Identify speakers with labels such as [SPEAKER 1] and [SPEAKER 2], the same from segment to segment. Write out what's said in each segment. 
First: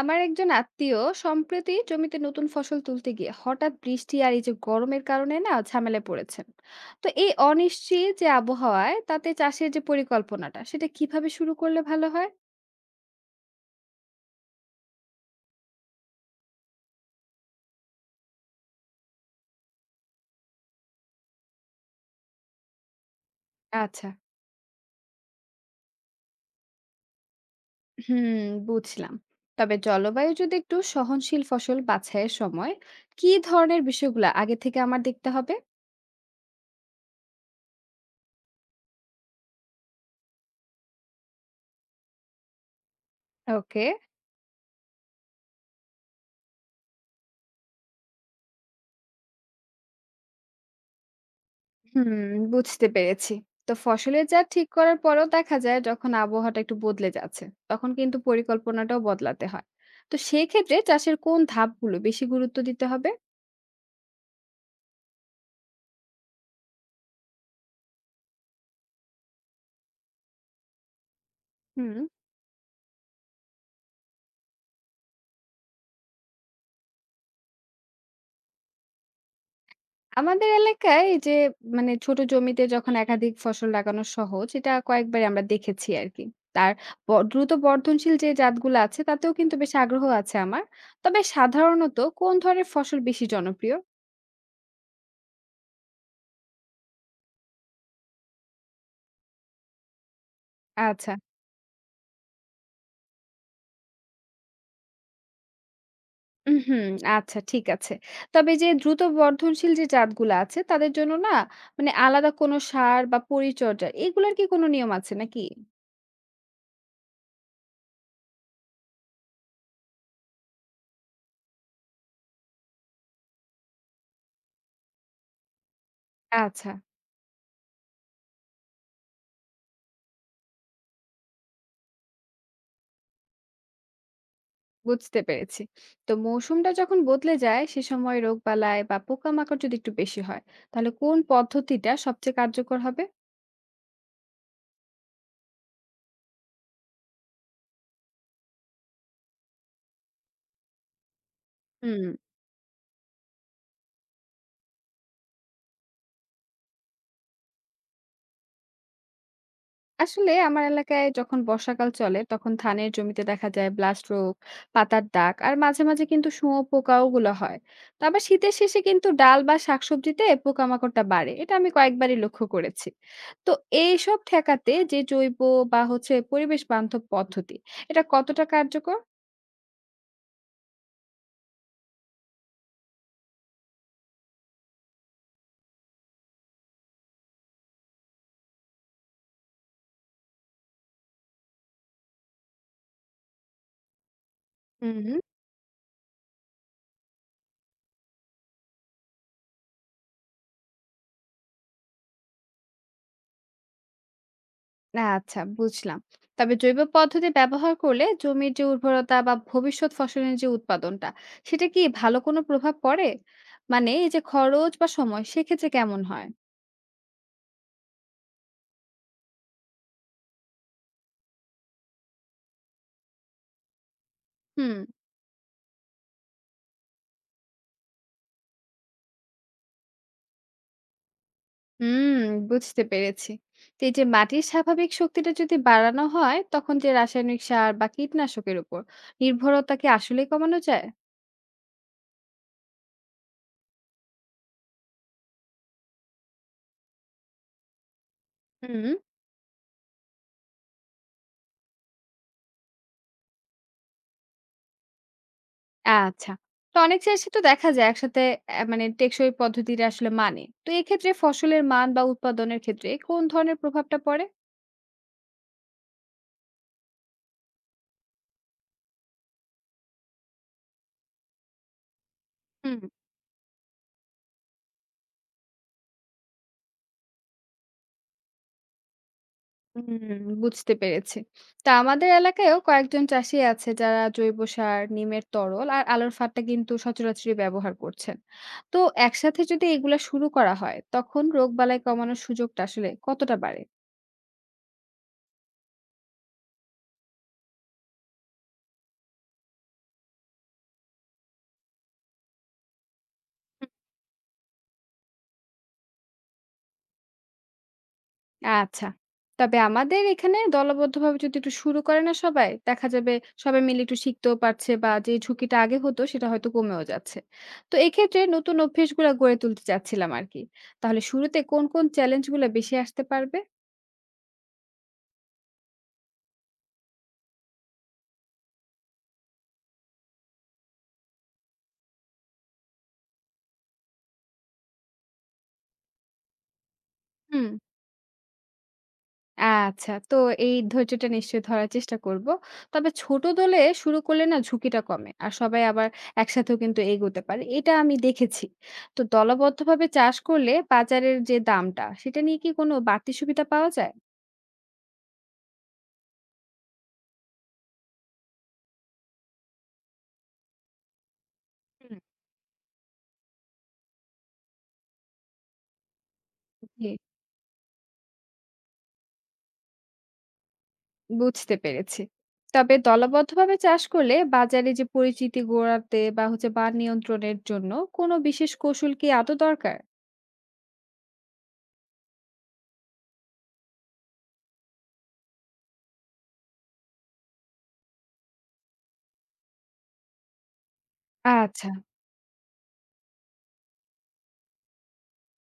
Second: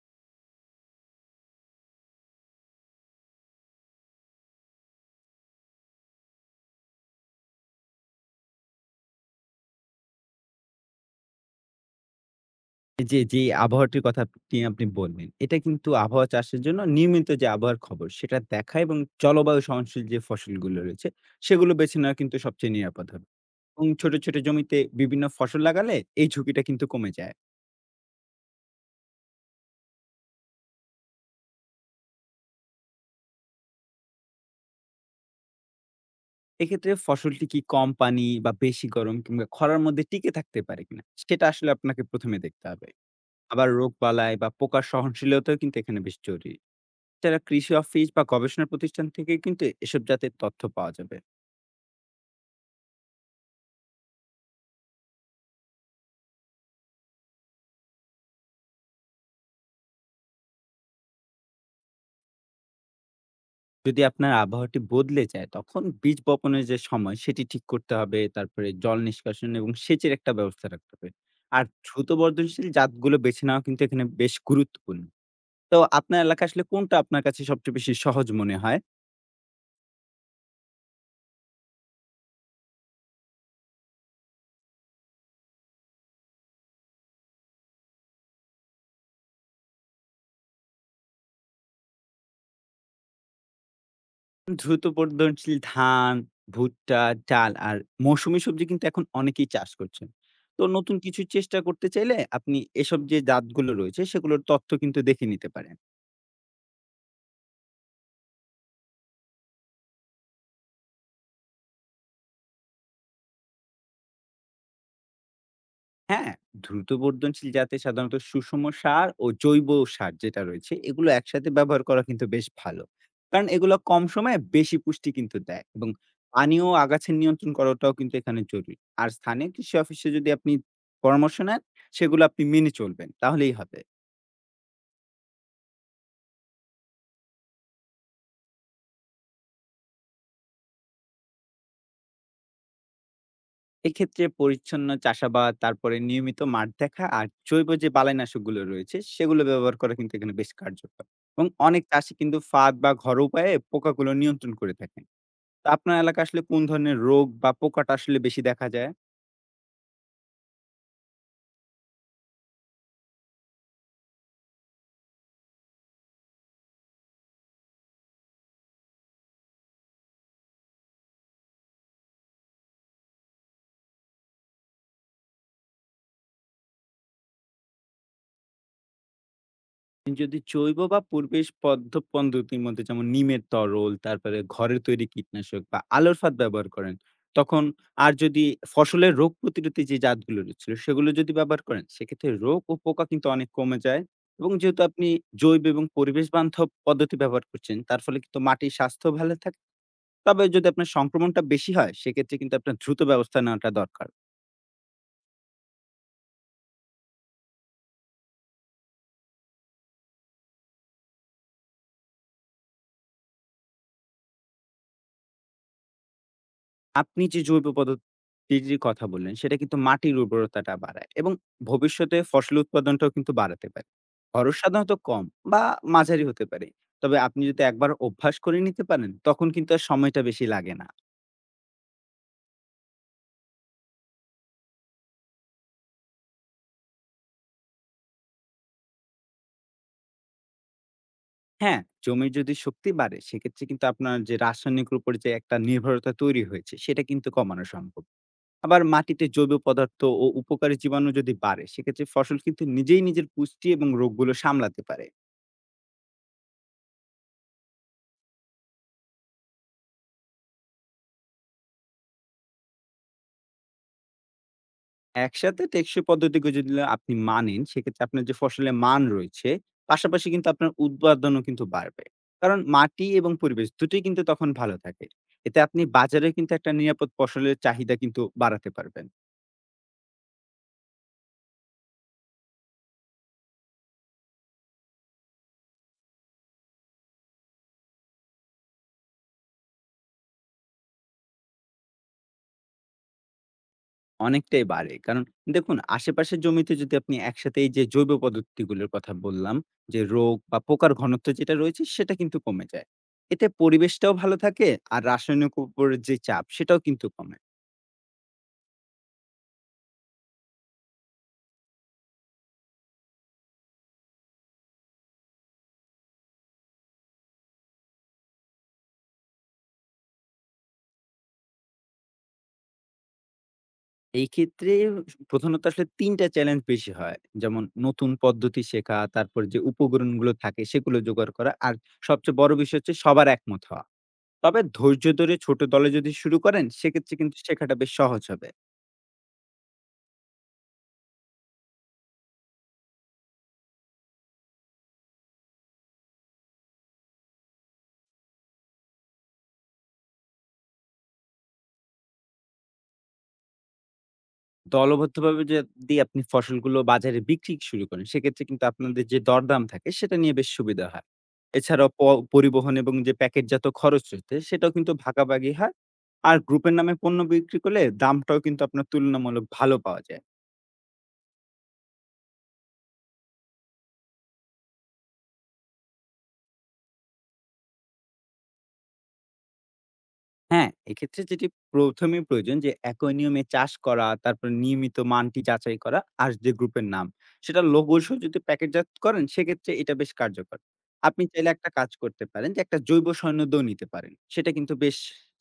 [SPEAKER 1] আমার একজন আত্মীয় সম্প্রতি জমিতে নতুন ফসল তুলতে গিয়ে হঠাৎ বৃষ্টি আর এই যে গরমের কারণে না ঝামেলায় পড়েছেন। তো এই অনিশ্চিত যে আবহাওয়ায় তাতে চাষের যে পরিকল্পনাটা সেটা কিভাবে শুরু করলে ভালো হয়?
[SPEAKER 2] যে আবহাওয়াটির কথা আপনি আপনি বললেন, এটা কিন্তু আবহাওয়া চাষের জন্য নিয়মিত যে আবহাওয়ার খবর সেটা দেখা এবং জলবায়ু সহনশীল যে ফসলগুলো রয়েছে, সেগুলো বেছে নেওয়া কিন্তু সবচেয়ে নিরাপদ হবে। এবং
[SPEAKER 1] আচ্ছা।
[SPEAKER 2] ছোট, ছোট জমিতে বিভিন্ন ফসল লাগালে এই ঝুঁকিটা কিন্তু কমে যায়।
[SPEAKER 1] হুম, বুঝলাম। তবে জলবায়ু যদি একটু সহনশীল ফসল বাছাইয়ের সময় কি ধরনের বিষয়গুলো আগে থেকে আমার দেখতে হবে?
[SPEAKER 2] এক্ষেত্রে ফসলটি কি কম পানি বা বেশি গরম কিংবা খরার মধ্যে টিকে থাকতে পারে কিনা, সেটা আসলে আপনাকে ১ম এ দেখতে হবে। আবার
[SPEAKER 1] ওকে।
[SPEAKER 2] রোগবালাই বা পোকার সহনশীলতাও কিন্তু এখানে বেশ জরুরি। যারা কৃষি অফিস বা গবেষণা প্রতিষ্ঠান থেকে কিন্তু এসব জাতের তথ্য পাওয়া যাবে।
[SPEAKER 1] হুম, বুঝতে পেরেছি। তো ফসলের জাত ঠিক করার পরেও দেখা যায় যখন আবহাওয়াটা একটু বদলে যাচ্ছে, তখন কিন্তু পরিকল্পনাটাও বদলাতে হয়। তো সেই ক্ষেত্রে চাষের কোন ধাপগুলো বেশি গুরুত্ব দিতে হবে?
[SPEAKER 2] যদি আপনার আবহাওয়াটি বদলে যায় তখন বীজ বপনের যে সময় সেটি ঠিক করতে হবে, তারপরে জল নিষ্কাশন এবং সেচের একটা ব্যবস্থা রাখতে হবে। আর
[SPEAKER 1] হুম।
[SPEAKER 2] দ্রুত বর্ধনশীল জাতগুলো বেছে নেওয়া কিন্তু এখানে বেশ গুরুত্বপূর্ণ। তো আপনার এলাকা আসলে কোনটা আপনার কাছে সবচেয়ে বেশি সহজ মনে হয়?
[SPEAKER 1] আমাদের এলাকায় এই যে মানে ছোট জমিতে যখন একাধিক ফসল লাগানো সহজ, এটা কয়েকবার আমরা দেখেছি আর কি। তার দ্রুত বর্ধনশীল যে জাতগুলো আছে তাতেও কিন্তু বেশ আগ্রহ আছে আমার। তবে সাধারণত কোন ধরনের ফসল বেশি জনপ্রিয়?
[SPEAKER 2] দ্রুত বর্ধনশীল ধান, ভুট্টা, ডাল আর মৌসুমী সবজি কিন্তু এখন অনেকেই চাষ করছেন। তো নতুন
[SPEAKER 1] আচ্ছা।
[SPEAKER 2] কিছু চেষ্টা করতে চাইলে আপনি এসব যে জাতগুলো রয়েছে সেগুলোর তথ্য কিন্তু দেখে নিতে পারেন।
[SPEAKER 1] উহুম, আচ্ছা ঠিক আছে। তবে এই যে দ্রুত বর্ধনশীল যে জাতগুলা আছে তাদের জন্য না মানে আলাদা কোনো সার বা পরিচর্যা এগুলার কি কোনো নিয়ম আছে নাকি?
[SPEAKER 2] হ্যাঁ, দ্রুত বর্ধনশীল জাতে সাধারণত সুষম সার ও জৈব সার যেটা রয়েছে, এগুলো একসাথে ব্যবহার করা কিন্তু বেশ ভালো। কারণ এগুলো কম সময়ে বেশি পুষ্টি কিন্তু দেয় এবং পানি ও
[SPEAKER 1] আচ্ছা,
[SPEAKER 2] আগাছা নিয়ন্ত্রণ করাটাও কিন্তু এখানে জরুরি। আর স্থানীয় কৃষি অফিসে যদি আপনি পরামর্শ নেন, সেগুলো আপনি মেনে চলবেন, তাহলেই হবে।
[SPEAKER 1] বুঝতে পেরেছি। তো মৌসুমটা যখন বদলে যায় সে সময় রোগবালাই বা পোকামাকড় যদি একটু বেশি হয়, তাহলে কোন পদ্ধতিটা সবচেয়ে কার্যকর হবে?
[SPEAKER 2] এক্ষেত্রে পরিচ্ছন্ন চাষাবাদ, তারপরে নিয়মিত মাঠ দেখা আর জৈব যে বালাইনাশকগুলো রয়েছে, সেগুলো ব্যবহার করা কিন্তু এখানে বেশ কার্যকর। এবং অনেক
[SPEAKER 1] হুম।
[SPEAKER 2] চাষী কিন্তু ফাঁদ বা ঘরোয়া উপায়ে পোকাগুলো নিয়ন্ত্রণ করে থাকে। তো আপনার এলাকায় আসলে কোন ধরনের রোগ বা পোকাটা আসলে বেশি দেখা যায়?
[SPEAKER 1] আসলে আমার এলাকায় যখন বর্ষাকাল চলে তখন ধানের জমিতে দেখা যায় ব্লাস্ট রোগ, পাতার দাগ আর মাঝে মাঝে কিন্তু শুঁয়োপোকাও গুলো হয়। তো আবার শীতের শেষে কিন্তু ডাল বা শাকসবজিতে পোকামাকড়টা বাড়ে, এটা আমি কয়েকবারই লক্ষ্য করেছি। তো এইসব ঠেকাতে যে জৈব বা হচ্ছে পরিবেশ বান্ধব পদ্ধতি, এটা কতটা কার্যকর?
[SPEAKER 2] যদি জৈব বা পরিবেশ পদ্ধতির মধ্যে যেমন নিমের তরল, তারপরে ঘরের তৈরি কীটনাশক বা আলোর ফাঁদ ব্যবহার করেন, তখন আর যদি ফসলের রোগ প্রতিরোধী যে জাতগুলো রয়েছিল, সেগুলো যদি ব্যবহার করেন, সেক্ষেত্রে রোগ ও পোকা কিন্তু অনেক কমে যায়। এবং যেহেতু আপনি
[SPEAKER 1] হুম।
[SPEAKER 2] জৈব এবং পরিবেশ বান্ধব পদ্ধতি ব্যবহার করছেন, তার ফলে কিন্তু মাটির স্বাস্থ্য ভালো থাকে। তবে যদি আপনার সংক্রমণটা বেশি হয়, সেক্ষেত্রে কিন্তু আপনার দ্রুত ব্যবস্থা নেওয়াটা দরকার।
[SPEAKER 1] না আচ্ছা, বুঝলাম। তবে জৈব পদ্ধতি ব্যবহার করলে জমির যে উর্বরতা বা ভবিষ্যৎ ফসলের যে উৎপাদনটা, সেটা কি ভালো কোনো প্রভাব পড়ে? মানে এই যে খরচ বা সময় সেক্ষেত্রে কেমন হয়?
[SPEAKER 2] আপনি যে জৈব পদ্ধতির যে কথা বললেন, সেটা কিন্তু মাটির উর্বরতাটা বাড়ায় এবং ভবিষ্যতে ফসল উৎপাদনটাও কিন্তু বাড়াতে পারে। খরচ
[SPEAKER 1] হুম,
[SPEAKER 2] সাধারণত কম বা মাঝারি হতে পারে। তবে আপনি যদি একবার অভ্যাস করে নিতে পারেন, তখন কিন্তু আর সময়টা বেশি লাগে না।
[SPEAKER 1] হুম, বুঝতে পেরেছি। তো এই যে মাটির স্বাভাবিক শক্তিটা যদি বাড়ানো হয়, তখন যে রাসায়নিক সার বা কীটনাশকের উপর নির্ভরতা কি আসলেই কমানো যায়?
[SPEAKER 2] হ্যাঁ, জমির যদি শক্তি বাড়ে, সেক্ষেত্রে কিন্তু আপনার যে রাসায়নিকের উপরে যে একটা নির্ভরতা তৈরি হয়েছে, সেটা কিন্তু কমানো সম্ভব। আবার
[SPEAKER 1] হুম।
[SPEAKER 2] মাটিতে জৈব পদার্থ ও উপকারী জীবাণু যদি বাড়ে, সেক্ষেত্রে ফসল কিন্তু নিজেই নিজের পুষ্টি এবং রোগগুলো সামলাতে পারে।
[SPEAKER 1] আচ্ছা। তো অনেক চাষী তো দেখা যায় একসাথে মানে টেকসই পদ্ধতিটা আসলে মানে। তো এক্ষেত্রে ফসলের মান বা উৎপাদনের ক্ষেত্রে কোন ধরনের প্রভাবটা পড়ে?
[SPEAKER 2] একসাথে টেকসই পদ্ধতিগুলো যদি আপনি মানেন, সেক্ষেত্রে আপনার যে ফসলের মান রয়েছে, পাশাপাশি কিন্তু আপনার উৎপাদনও কিন্তু বাড়বে। কারণ
[SPEAKER 1] হুম।
[SPEAKER 2] মাটি এবং পরিবেশ দুটোই কিন্তু তখন ভালো থাকে। এতে আপনি বাজারে কিন্তু একটা নিরাপদ ফসলের চাহিদা কিন্তু বাড়াতে পারবেন।
[SPEAKER 1] হুম, বুঝতে পেরেছি। তা আমাদের এলাকায়ও কয়েকজন চাষী আছে যারা জৈব সার, নিমের তরল আর আলোর ফাঁদটা কিন্তু সচরাচরই ব্যবহার করছেন। তো একসাথে যদি এগুলা শুরু করা হয় তখন রোগবালাই কমানোর সুযোগটা আসলে কতটা বাড়ে?
[SPEAKER 2] অনেকটাই বাড়ে। কারণ দেখুন আশেপাশের জমিতে যদি আপনি একসাথে এই যে জৈব পদ্ধতিগুলোর কথা বললাম, যে রোগ বা পোকার ঘনত্ব যেটা রয়েছে সেটা কিন্তু কমে যায়। এতে পরিবেশটাও ভালো থাকে আর রাসায়নিক উপরের যে চাপ সেটাও কিন্তু কমে।
[SPEAKER 1] আচ্ছা। তবে আমাদের এখানে দলবদ্ধভাবে যদি একটু শুরু করে না সবাই, দেখা যাবে সবাই মিলে একটু শিখতেও পারছে বা যে ঝুঁকিটা আগে হতো সেটা হয়তো কমেও যাচ্ছে। তো এক্ষেত্রে নতুন অভ্যেসগুলা গড়ে তুলতে চাচ্ছিলাম আরকি। তাহলে শুরুতে কোন চ্যালেঞ্জগুলা বেশি আসতে পারবে?
[SPEAKER 2] এই ক্ষেত্রে প্রধানত আসলে ৩ টা চ্যালেঞ্জ বেশি হয়। যেমন নতুন পদ্ধতি শেখা, তারপর যে উপকরণগুলো থাকে সেগুলো জোগাড় করা। আর সবচেয়ে বড় বিষয় হচ্ছে সবার একমত হওয়া। তবে ধৈর্য ধরে ছোট দলে যদি শুরু করেন সেক্ষেত্রে কিন্তু
[SPEAKER 1] হুম।
[SPEAKER 2] শেখাটা বেশ সহজ হবে।
[SPEAKER 1] আচ্ছা। তো এই ধৈর্যটা নিশ্চয়ই ধরার চেষ্টা করব। তবে ছোট দলে শুরু করলে না ঝুঁকিটা কমে। আর সবাই আবার একসাথেও কিন্তু এগোতে পারে। এটা আমি দেখেছি। তো দলবদ্ধভাবে চাষ করলে বাজারের যে দামটা সেটা নিয়ে কি কোনো বাড়তি সুবিধা পাওয়া যায়?
[SPEAKER 2] দলবদ্ধভাবে যদি আপনি ফসলগুলো বাজারে বিক্রি শুরু করেন সেক্ষেত্রে কিন্তু আপনাদের যে দরদাম থাকে সেটা নিয়ে বেশ সুবিধা হয়। এছাড়াও
[SPEAKER 1] হুম।
[SPEAKER 2] প পরিবহন এবং যে প্যাকেটজাত খরচ রয়েছে সেটাও কিন্তু ভাগাভাগি হয়। আর গ্রুপের
[SPEAKER 1] জি,
[SPEAKER 2] নামে পণ্য বিক্রি করলে দামটাও কিন্তু আপনার তুলনামূলক ভালো পাওয়া যায়।
[SPEAKER 1] বুঝতে পেরেছি। তবে দলবদ্ধভাবে চাষ করলে বাজারে যে পরিচিতি গড়াতে বা হচ্ছে মান নিয়ন্ত্রণের জন্য কোনো বিশেষ কৌশল কি আদৌ দরকার?
[SPEAKER 2] হ্যাঁ, এক্ষেত্রে যেটি ১ম এ প্রয়োজন যে অ্যাকোয়ারিয়ামে চাষ করা, তারপর নিয়মিত মানটি যাচাই করা আর যে গ্রুপের নাম, সেটার লোগো সহ যদি প্যাকেটজাত করেন সেক্ষেত্রে এটা বেশ কার্যকর। আপনি চাইলে
[SPEAKER 1] আচ্ছা।
[SPEAKER 2] একটা কাজ করতে পারেন যে একটা জৈব সৈন্য দিয়েও নিতে পারেন। সেটা কিন্তু বেশ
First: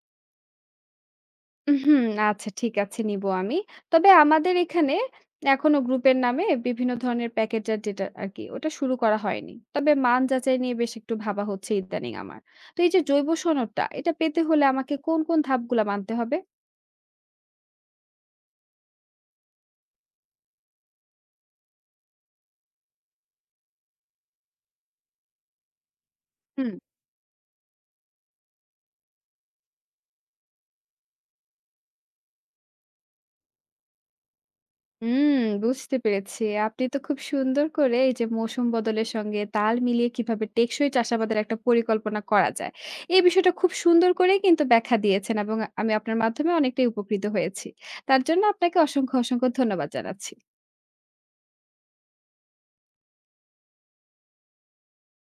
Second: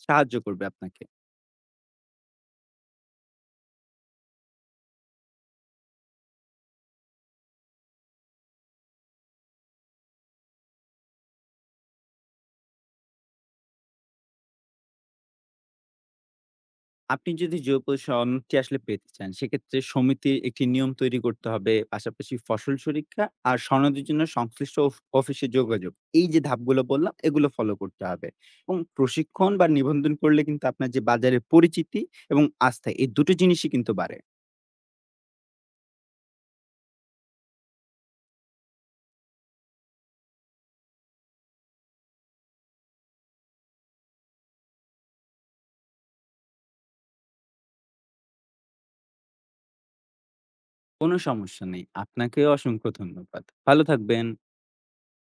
[SPEAKER 2] সাহায্য করবে আপনাকে।
[SPEAKER 1] হুম, আচ্ছা ঠিক আছে নিবো আমি। তবে আমাদের এখানে এখনো গ্রুপের নামে বিভিন্ন ধরনের প্যাকেটজাত যেটা আরকি ওটা শুরু করা হয়নি। তবে মান যাচাই নিয়ে বেশ একটু ভাবা হচ্ছে ইদানিং আমার। তো এই যে জৈব সনদটা এটা পেতে হলে আমাকে কোন ধাপগুলা মানতে হবে?
[SPEAKER 2] আপনি যদি জৈব সনদটি আসলে পেতে চান, সেক্ষেত্রে সমিতির একটি নিয়ম তৈরি করতে হবে। পাশাপাশি ফসল সুরক্ষা আর সনদের জন্য সংশ্লিষ্ট অফিসে যোগাযোগ। এই যে ধাপগুলো বললাম, এগুলো ফলো করতে হবে এবং প্রশিক্ষণ বা নিবন্ধন করলে কিন্তু আপনার যে বাজারে পরিচিতি এবং আস্থা, এই দুটো জিনিসই কিন্তু বাড়ে।
[SPEAKER 1] হুম, বুঝতে পেরেছি। আপনি তো খুব সুন্দর করে এই যে মৌসুম বদলের সঙ্গে তাল মিলিয়ে কিভাবে টেকসই চাষাবাদের একটা পরিকল্পনা করা যায়। এই বিষয়টা খুব সুন্দর করেই কিন্তু ব্যাখ্যা দিয়েছেন এবং আমি আপনার মাধ্যমে অনেকটাই উপকৃত হয়েছি। তার জন্য আপনাকে অসংখ্য, অসংখ্য ধন্যবাদ জানাচ্ছি।
[SPEAKER 2] কোনো সমস্যা নেই। আপনাকেও অসংখ্য ধন্যবাদ। ভালো থাকবেন।